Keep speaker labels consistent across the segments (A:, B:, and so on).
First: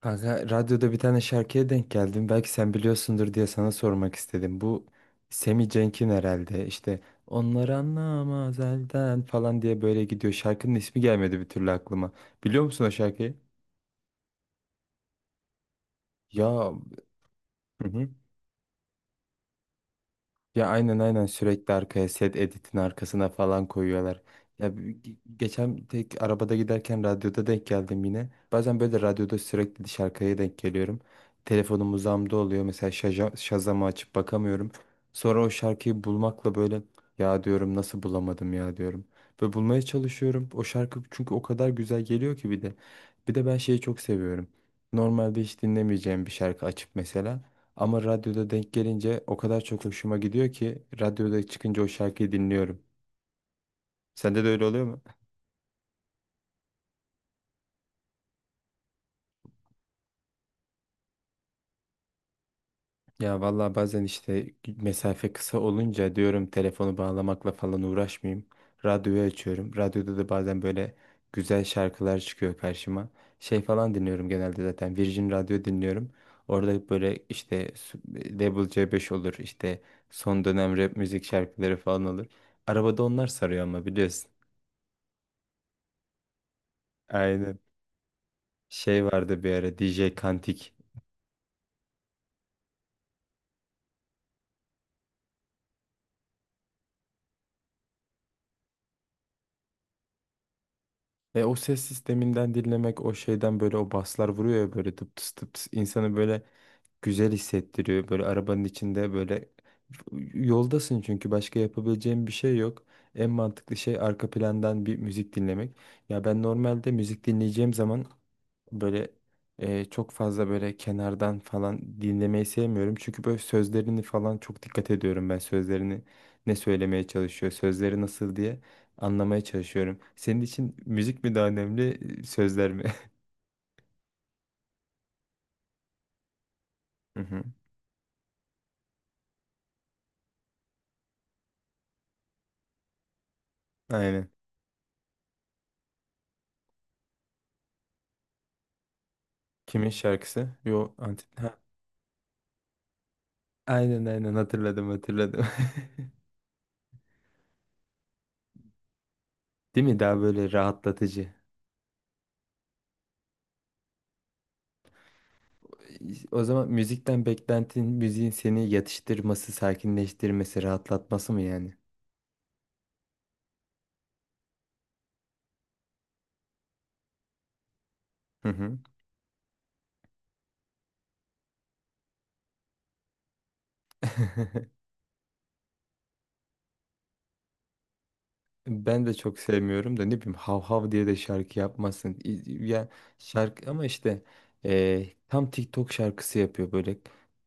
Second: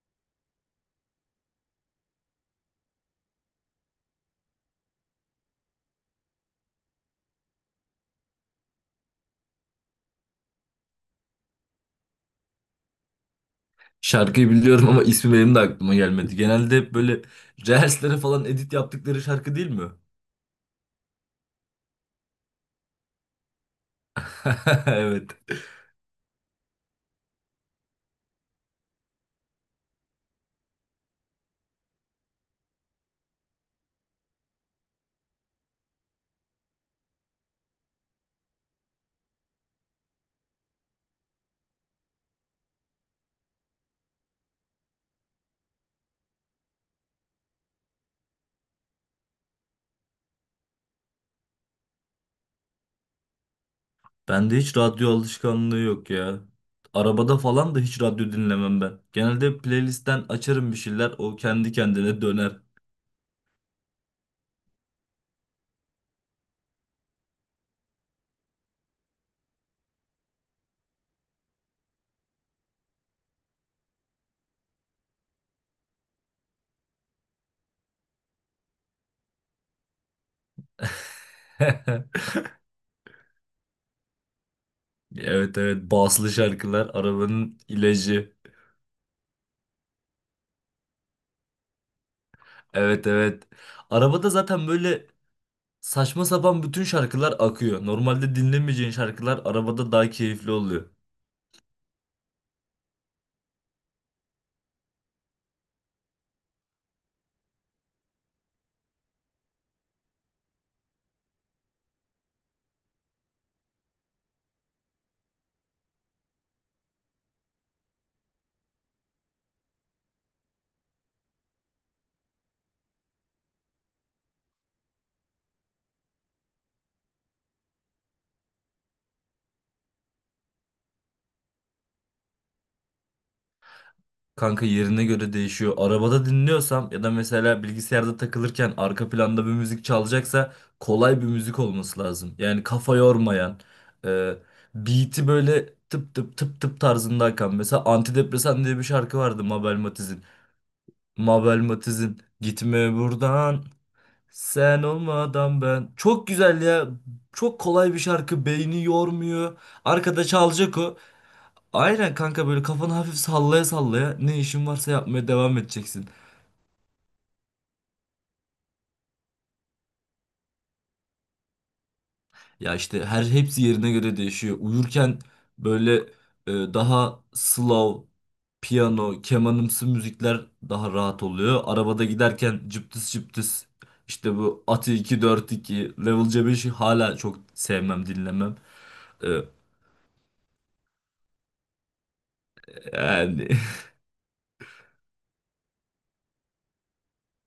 A: Kanka radyoda bir tane şarkıya denk geldim. Belki sen biliyorsundur diye sana sormak istedim. Bu Semi Cenk'in herhalde işte onlar anlamaz elden falan diye böyle gidiyor. Şarkının ismi gelmedi bir türlü aklıma. Biliyor musun o şarkıyı?
B: Şarkıyı biliyorum ama ismi benim de aklıma gelmedi.
A: Ya.
B: Genelde hep böyle
A: Hı hı.
B: reelslere falan edit yaptıkları şarkı değil mi?
A: Ya aynen aynen sürekli arkaya set editin arkasına falan koyuyorlar. Ya
B: Evet.
A: geçen tek arabada giderken radyoda denk geldim yine. Bazen böyle radyoda sürekli dış arkaya denk geliyorum. Telefonum uzağımda oluyor. Mesela Shazam'ı açıp bakamıyorum. Sonra o şarkıyı bulmakla böyle ya diyorum nasıl bulamadım ya diyorum. Böyle bulmaya çalışıyorum. O şarkı çünkü o kadar güzel geliyor ki bir de. Bir de ben şeyi çok seviyorum. Normalde hiç dinlemeyeceğim bir şarkı açıp mesela. Ama radyoda denk gelince o kadar çok hoşuma gidiyor ki radyoda çıkınca o şarkıyı dinliyorum. Sende de
B: Bende
A: öyle
B: hiç
A: oluyor mu?
B: radyo alışkanlığı yok ya. Arabada falan da hiç radyo dinlemem ben. Genelde playlistten açarım bir şeyler, o kendi kendine döner.
A: Ya vallahi bazen işte mesafe kısa olunca diyorum telefonu bağlamakla falan uğraşmayayım. Radyoyu açıyorum. Radyoda da bazen böyle güzel şarkılar çıkıyor karşıma. Şey falan dinliyorum, genelde zaten Virgin Radyo dinliyorum. Orada böyle işte Level C5 olur işte son dönem rap müzik şarkıları falan olur. Arabada onlar sarıyor ama biliyorsun.
B: Evet evet baslı şarkılar
A: Aynen.
B: arabanın ilacı.
A: Şey vardı bir ara DJ Kantik.
B: Evet evet. Arabada zaten böyle saçma sapan bütün şarkılar akıyor. Normalde dinlemeyeceğin şarkılar arabada daha keyifli oluyor.
A: E, o ses sisteminden dinlemek, o şeyden böyle o baslar vuruyor ya böyle tıp tıs tıp tıs insanı böyle güzel hissettiriyor. Böyle arabanın içinde böyle yoldasın çünkü başka yapabileceğin bir şey yok. En mantıklı şey arka plandan bir müzik dinlemek. Ya ben normalde müzik dinleyeceğim zaman böyle çok fazla böyle kenardan falan dinlemeyi sevmiyorum. Çünkü böyle sözlerini falan çok dikkat ediyorum, ben sözlerini ne söylemeye çalışıyor, sözleri nasıl diye anlamaya çalışıyorum. Senin için müzik mi daha önemli, sözler mi?
B: Kanka yerine göre değişiyor. Arabada dinliyorsam ya da
A: Hı hı.
B: mesela bilgisayarda takılırken arka planda bir müzik çalacaksa kolay bir müzik olması lazım. Yani kafa yormayan, e,
A: Aynen.
B: beat'i böyle tıp tıp tıp tıp tarzında akan. Mesela Antidepresan diye bir şarkı vardı Mabel
A: Kimin
B: Matiz'in.
A: şarkısı? Yo, Antin.
B: Mabel Matiz'in Gitme buradan
A: Aynen aynen,
B: sen
A: hatırladım hatırladım.
B: olmadan ben. Çok güzel ya. Çok kolay bir şarkı. Beyni yormuyor.
A: Değil mi? Daha
B: Arkada
A: böyle
B: çalacak o.
A: rahatlatıcı.
B: Aynen kanka böyle kafanı hafif sallaya sallaya ne işin varsa yapmaya devam edeceksin.
A: O zaman müzikten beklentin müziğin seni yatıştırması, sakinleştirmesi, rahatlatması mı yani?
B: Ya işte her hepsi yerine göre değişiyor. Uyurken böyle daha slow,
A: Hı hı.
B: piyano, kemanımsı müzikler daha rahat oluyor. Arabada giderken cıptıs cıptıs işte bu Ati 242 Level C5'i hala çok sevmem dinlemem.
A: Ben de
B: E,
A: çok sevmiyorum da, ne bileyim, hav hav diye de şarkı yapmasın. Ya,
B: yani.
A: şarkı ama işte tam TikTok şarkısı yapıyor, böyle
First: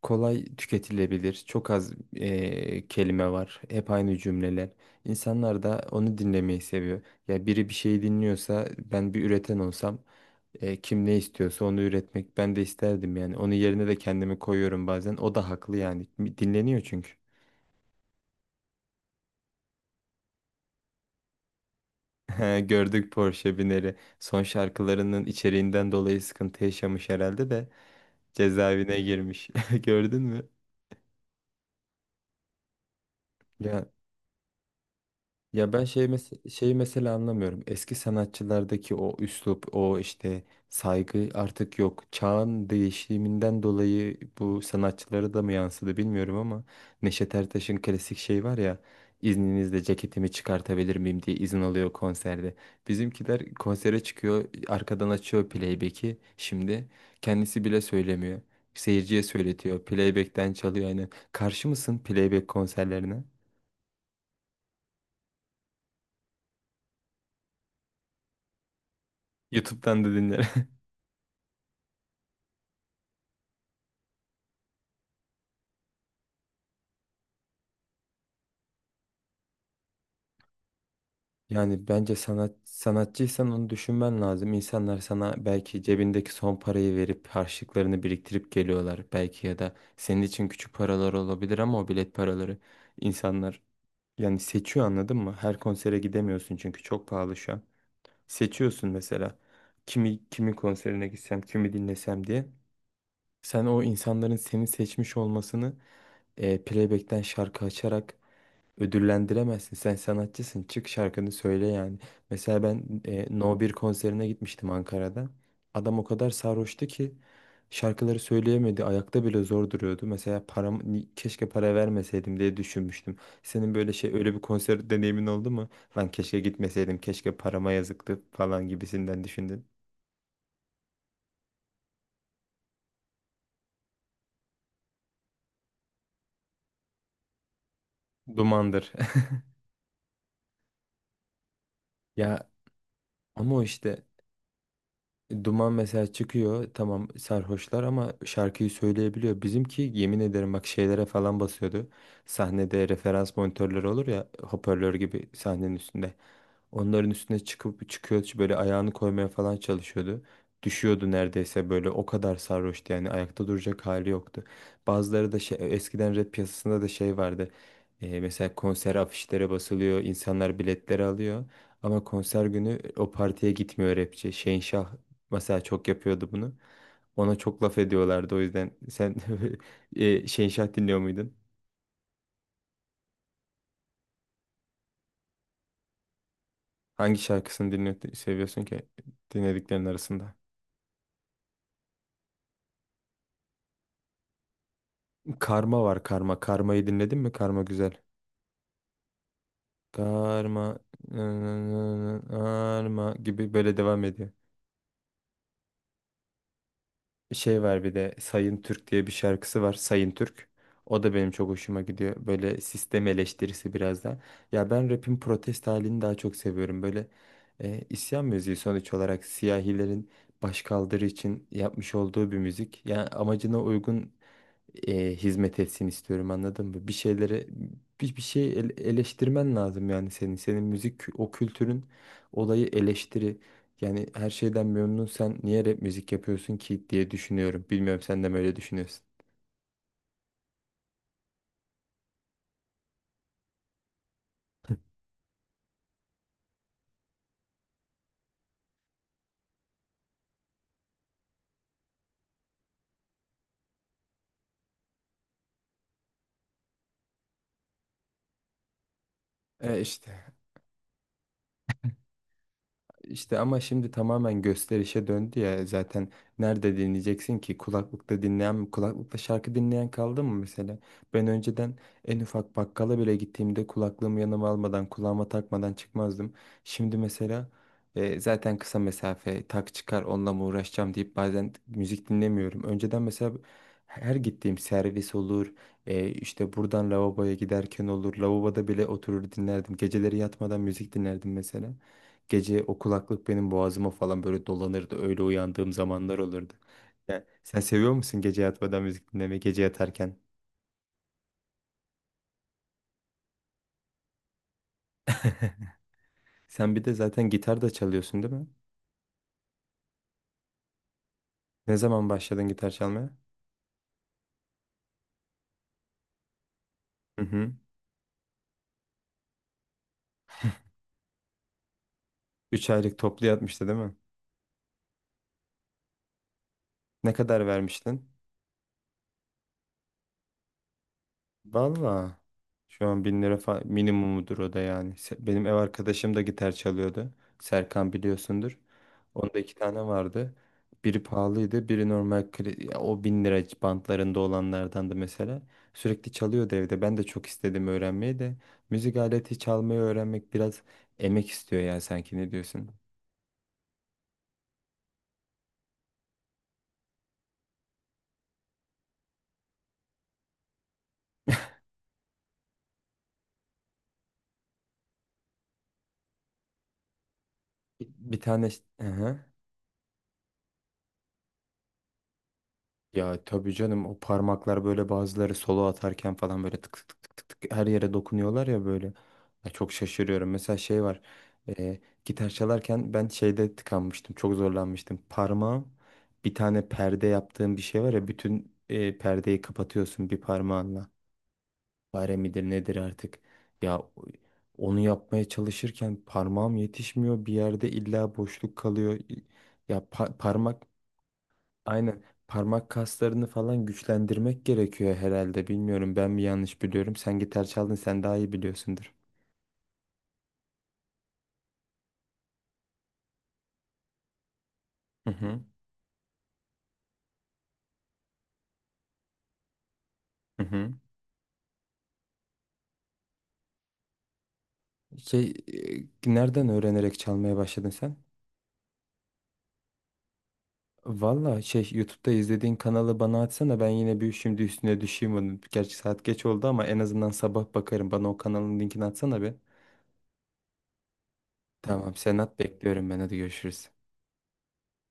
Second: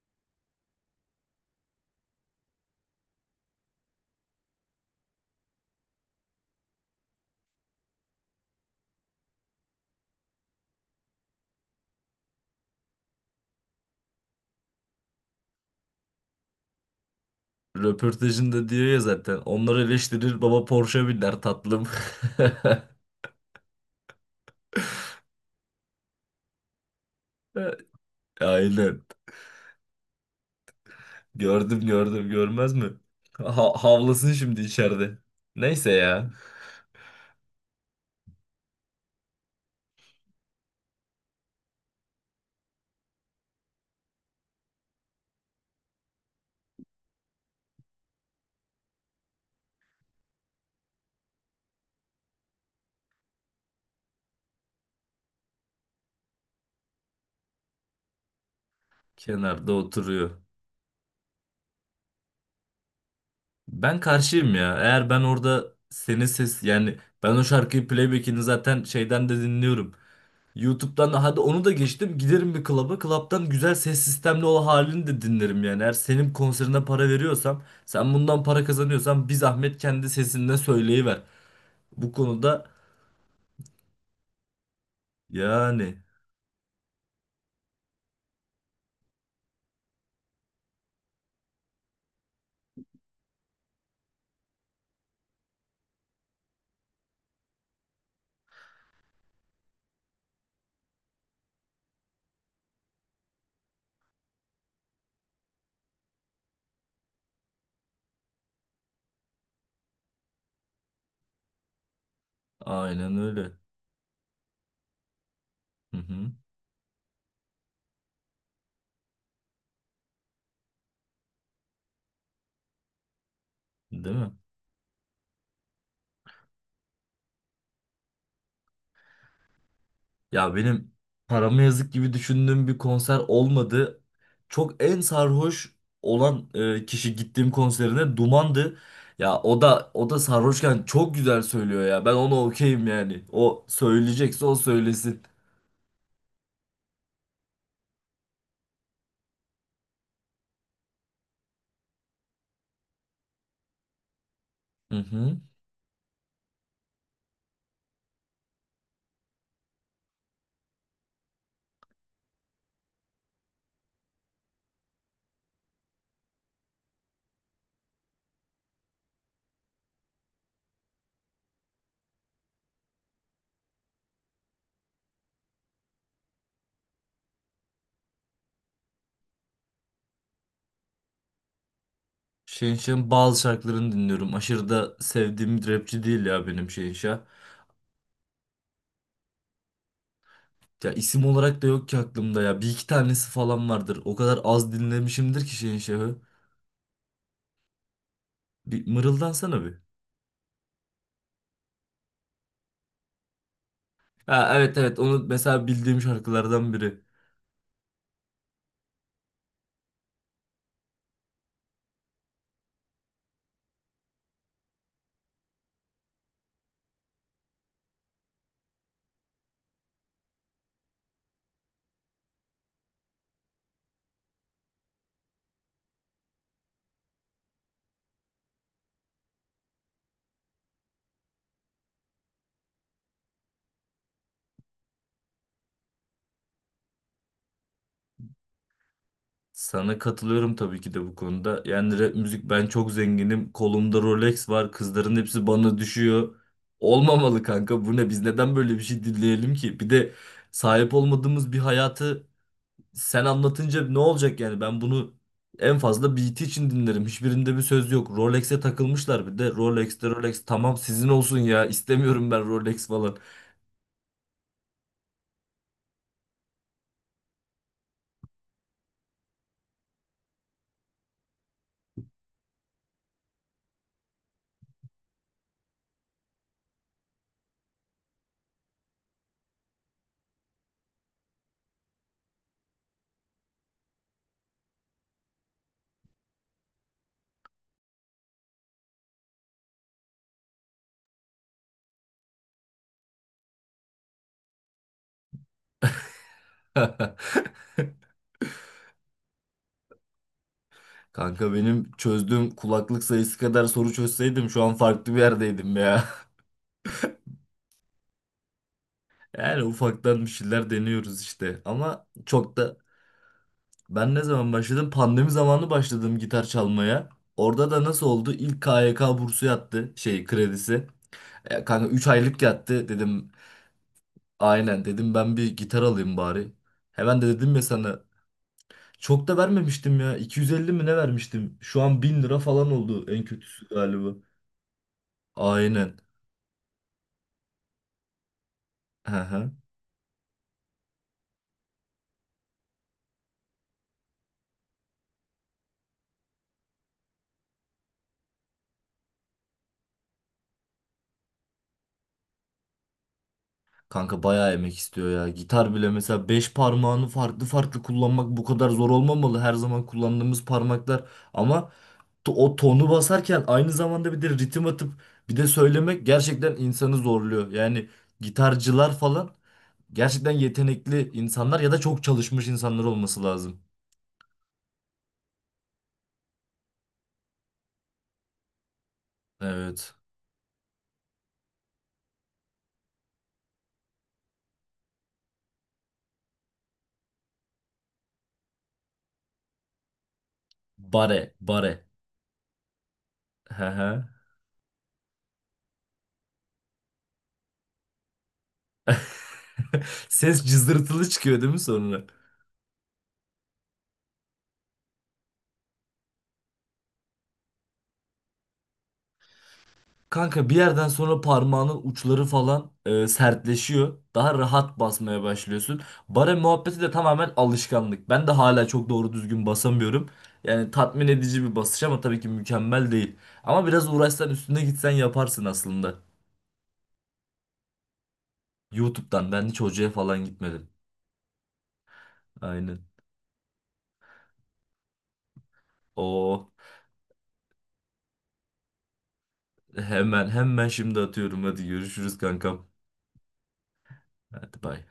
A: kolay tüketilebilir. Çok az kelime var. Hep aynı cümleler. İnsanlar da onu dinlemeyi seviyor. Ya biri bir şey dinliyorsa, ben bir üreten olsam kim ne istiyorsa onu üretmek ben de isterdim yani. Onun yerine de kendimi koyuyorum bazen. O da haklı yani. Dinleniyor çünkü.
B: Röportajında diyor ya zaten. Onları eleştirir baba Porsche biner tatlım.
A: He, gördük Porsche bineri. Son şarkılarının içeriğinden dolayı sıkıntı yaşamış herhalde de cezaevine
B: Aynen.
A: girmiş. Gördün mü?
B: Gördüm gördüm görmez mi? Ha
A: Ya.
B: havlasın şimdi içeride.
A: Ya ben
B: Neyse
A: şey
B: ya.
A: şeyi mesela anlamıyorum. Eski sanatçılardaki o üslup, o işte saygı artık yok. Çağın değişiminden dolayı bu sanatçılara da mı yansıdı bilmiyorum ama Neşet Ertaş'ın klasik şey var ya, izninizle ceketimi çıkartabilir miyim diye izin alıyor konserde. Bizimkiler konsere çıkıyor, arkadan açıyor playback'i. Şimdi kendisi bile söylemiyor. Seyirciye
B: Kenarda
A: söyletiyor.
B: oturuyor.
A: Playback'ten çalıyor aynen. Karşı mısın playback konserlerine?
B: Ben karşıyım ya. Eğer ben orada senin ses yani ben o şarkıyı playback'ini zaten şeyden de dinliyorum.
A: YouTube'dan da dinlerim.
B: YouTube'dan da hadi onu da geçtim. Giderim bir klaba. Klaptan güzel ses sistemli o halini de dinlerim yani. Eğer senin konserine para veriyorsam, sen bundan para kazanıyorsan bir zahmet kendi sesinle söyleyiver.
A: Yani
B: Bu
A: bence sanat,
B: konuda
A: sanatçıysan onu düşünmen lazım. İnsanlar sana belki
B: yani
A: cebindeki son parayı verip harçlıklarını biriktirip geliyorlar. Belki ya da senin için küçük paralar olabilir ama o bilet paraları, insanlar yani seçiyor, anladın mı? Her konsere gidemiyorsun çünkü çok pahalı şu an. Seçiyorsun mesela kimi, kimin konserine gitsem, kimi dinlesem diye. Sen o insanların seni seçmiş olmasını playback'ten şarkı açarak ödüllendiremezsin. Sen sanatçısın. Çık şarkını söyle yani. Mesela ben
B: aynen öyle.
A: No 1 konserine gitmiştim Ankara'da.
B: Hı
A: Adam o kadar
B: hı.
A: sarhoştu ki şarkıları söyleyemedi. Ayakta bile zor duruyordu. Mesela param, keşke para vermeseydim diye düşünmüştüm. Senin böyle şey,
B: Değil mi?
A: öyle bir konser deneyimin oldu mu? Lan keşke gitmeseydim, keşke parama yazıktı falan gibisinden düşündün.
B: Ya benim paramı yazık gibi düşündüğüm bir konser olmadı. Çok en sarhoş olan kişi gittiğim konserine Duman'dı.
A: Dumandır.
B: Ya o da sarhoşken çok güzel söylüyor ya. Ben ona
A: Ya,
B: okeyim yani.
A: ama o
B: O
A: işte
B: söyleyecekse o söylesin.
A: Duman mesela çıkıyor, tamam sarhoşlar ama şarkıyı söyleyebiliyor. Bizimki yemin ederim bak şeylere falan basıyordu. Sahnede referans monitörleri olur ya, hoparlör
B: Hı
A: gibi
B: hı.
A: sahnenin üstünde. Onların üstüne çıkıp, çıkıyor böyle ayağını koymaya falan çalışıyordu. Düşüyordu neredeyse, böyle o kadar sarhoştu yani, ayakta duracak hali yoktu. Bazıları da şey, eskiden rap piyasasında da şey vardı. Mesela konser afişlere basılıyor, insanlar biletleri alıyor. Ama konser günü o partiye gitmiyor rapçi. Şehinşah mesela çok yapıyordu bunu. Ona çok laf ediyorlardı o yüzden sen Şehinşah dinliyor muydun?
B: Şehinşah'ın bazı şarkılarını dinliyorum. Aşırı da sevdiğim bir rapçi değil ya benim
A: Hangi
B: Şehinşah.
A: şarkısını dinliyor, seviyorsun ki, dinlediklerin arasında?
B: Ya isim olarak da yok ki aklımda ya. Bir iki tanesi falan vardır. O kadar az dinlemişimdir ki
A: Karma var,
B: Şehinşah'ı.
A: karma. Karmayı dinledin mi? Karma güzel.
B: Bir mırıldansana bir.
A: Karma, karma gibi böyle devam ediyor.
B: Ha, evet evet onu mesela bildiğim şarkılardan biri.
A: Şey var bir de, Sayın Türk diye bir şarkısı var. Sayın Türk. O da benim çok hoşuma gidiyor. Böyle sistem eleştirisi biraz da. Ya ben rap'in protest halini daha çok seviyorum. Böyle isyan müziği sonuç olarak siyahilerin başkaldırı için yapmış olduğu bir müzik. Yani amacına uygun hizmet etsin istiyorum, anladın mı? Bir şeylere, bir şey eleştirmen lazım yani senin. Senin müzik o kültürün olayı eleştiri. Yani her şeyden memnun, sen niye rap müzik yapıyorsun ki diye düşünüyorum. Bilmiyorum, sen de mi öyle düşünüyorsun?
B: Sana katılıyorum tabii ki de bu konuda. Yani rap müzik ben çok zenginim. Kolumda Rolex var. Kızların hepsi bana düşüyor. Olmamalı kanka. Bu ne? Biz neden böyle bir şey dinleyelim ki? Bir de sahip olmadığımız bir hayatı sen anlatınca ne olacak yani? Ben bunu en fazla beat için dinlerim. Hiçbirinde bir söz yok. Rolex'e takılmışlar bir de.
A: E
B: Rolex'te
A: işte.
B: Rolex tamam sizin olsun ya. İstemiyorum ben Rolex falan.
A: İşte ama şimdi tamamen gösterişe döndü ya zaten, nerede dinleyeceksin ki, kulaklıkta dinleyen mi, kulaklıkta şarkı dinleyen kaldı mı mesela? Ben önceden en ufak bakkala bile gittiğimde kulaklığımı yanıma almadan, kulağıma takmadan çıkmazdım. Şimdi mesela zaten kısa mesafe, tak çıkar onunla mı uğraşacağım deyip bazen müzik dinlemiyorum. Önceden mesela her gittiğim servis olur, işte buradan lavaboya giderken olur, lavaboda bile oturur dinlerdim, geceleri yatmadan müzik dinlerdim mesela. Gece o kulaklık benim boğazıma falan böyle dolanırdı. Öyle uyandığım zamanlar olurdu. Ya, sen seviyor musun gece yatmadan müzik dinlemeyi, gece yatarken?
B: Kanka benim çözdüğüm kulaklık sayısı kadar soru çözseydim şu an farklı bir yerdeydim ya.
A: Sen bir de zaten gitar da çalıyorsun değil mi?
B: Yani ufaktan bir şeyler deniyoruz işte.
A: Ne
B: Ama
A: zaman başladın
B: çok
A: gitar
B: da
A: çalmaya?
B: ben ne zaman başladım? Pandemi zamanı başladım gitar çalmaya.
A: Hı hı.
B: Orada da nasıl oldu? İlk KYK bursu yattı şey kredisi. Kanka 3 aylık
A: 3
B: yattı
A: aylık toplu
B: dedim.
A: yatmıştı değil mi?
B: Aynen dedim ben bir gitar alayım bari.
A: Ne
B: Hemen de
A: kadar
B: dedim ya sana
A: vermiştin?
B: çok da vermemiştim ya. 250 mi ne vermiştim? Şu an
A: Valla.
B: 1.000 lira falan
A: Şu an
B: oldu
A: 1000
B: en
A: lira
B: kötüsü galiba.
A: minimumudur o da yani. Benim ev
B: Aynen.
A: arkadaşım da gitar çalıyordu. Serkan biliyorsundur. Onda iki tane vardı. Biri pahalıydı, biri normal ya o 1.000 lira bantlarında olanlardandı mesela. Sürekli çalıyordu evde. Ben de çok istedim öğrenmeyi de. Müzik aleti çalmayı öğrenmek biraz emek istiyor ya, sanki ne diyorsun?
B: Kanka bayağı emek istiyor ya. Gitar bile mesela 5 parmağını farklı farklı kullanmak bu kadar zor olmamalı. Her zaman kullandığımız parmaklar ama o tonu basarken aynı zamanda bir de ritim atıp bir de söylemek gerçekten insanı zorluyor.
A: Bir,
B: Yani
A: bir tane... Hı
B: gitarcılar
A: hı.
B: falan gerçekten yetenekli insanlar ya da çok çalışmış insanlar
A: Ya
B: olması
A: tabii
B: lazım.
A: canım, o parmaklar böyle, bazıları solo atarken falan böyle tık tık tık tık tık her yere dokunuyorlar ya böyle. Ya çok
B: Evet.
A: şaşırıyorum. Mesela şey var. e, Gitar çalarken ben şeyde tıkanmıştım. Çok zorlanmıştım. Parmağım, bir tane perde yaptığım bir şey var ya, bütün perdeyi kapatıyorsun bir parmağınla.
B: Bare, bare.
A: Fare midir nedir artık.
B: Hı
A: Ya
B: hı.
A: onu yapmaya çalışırken parmağım yetişmiyor. Bir yerde illa boşluk kalıyor. Ya
B: Ses
A: parmak.
B: cızırtılı çıkıyor değil mi sonra?
A: Aynen, parmak kaslarını falan güçlendirmek gerekiyor herhalde. Bilmiyorum, ben mi yanlış biliyorum. Sen gitar çaldın, sen daha iyi biliyorsundur.
B: Kanka bir yerden sonra parmağının uçları falan sertleşiyor. Daha rahat
A: Hı
B: basmaya
A: hı.
B: başlıyorsun. Bara muhabbeti de tamamen alışkanlık. Ben de hala çok doğru düzgün basamıyorum.
A: Hı
B: Yani
A: hı.
B: tatmin edici bir basış ama tabii ki mükemmel değil. Ama biraz uğraşsan üstüne gitsen
A: Şey,
B: yaparsın aslında.
A: nereden öğrenerek çalmaya başladın sen?
B: YouTube'dan ben hiç hocaya falan gitmedim.
A: Valla şey, YouTube'da izlediğin
B: Aynen.
A: kanalı bana atsana, ben yine bir, şimdi üstüne düşeyim onun. Gerçi saat geç oldu
B: O,
A: ama en azından sabah bakarım. Bana o kanalın linkini atsana be.
B: hemen hemen şimdi atıyorum. Hadi
A: Tamam, sen
B: görüşürüz
A: at,
B: kankam.
A: bekliyorum ben, hadi görüşürüz.
B: Hadi bay.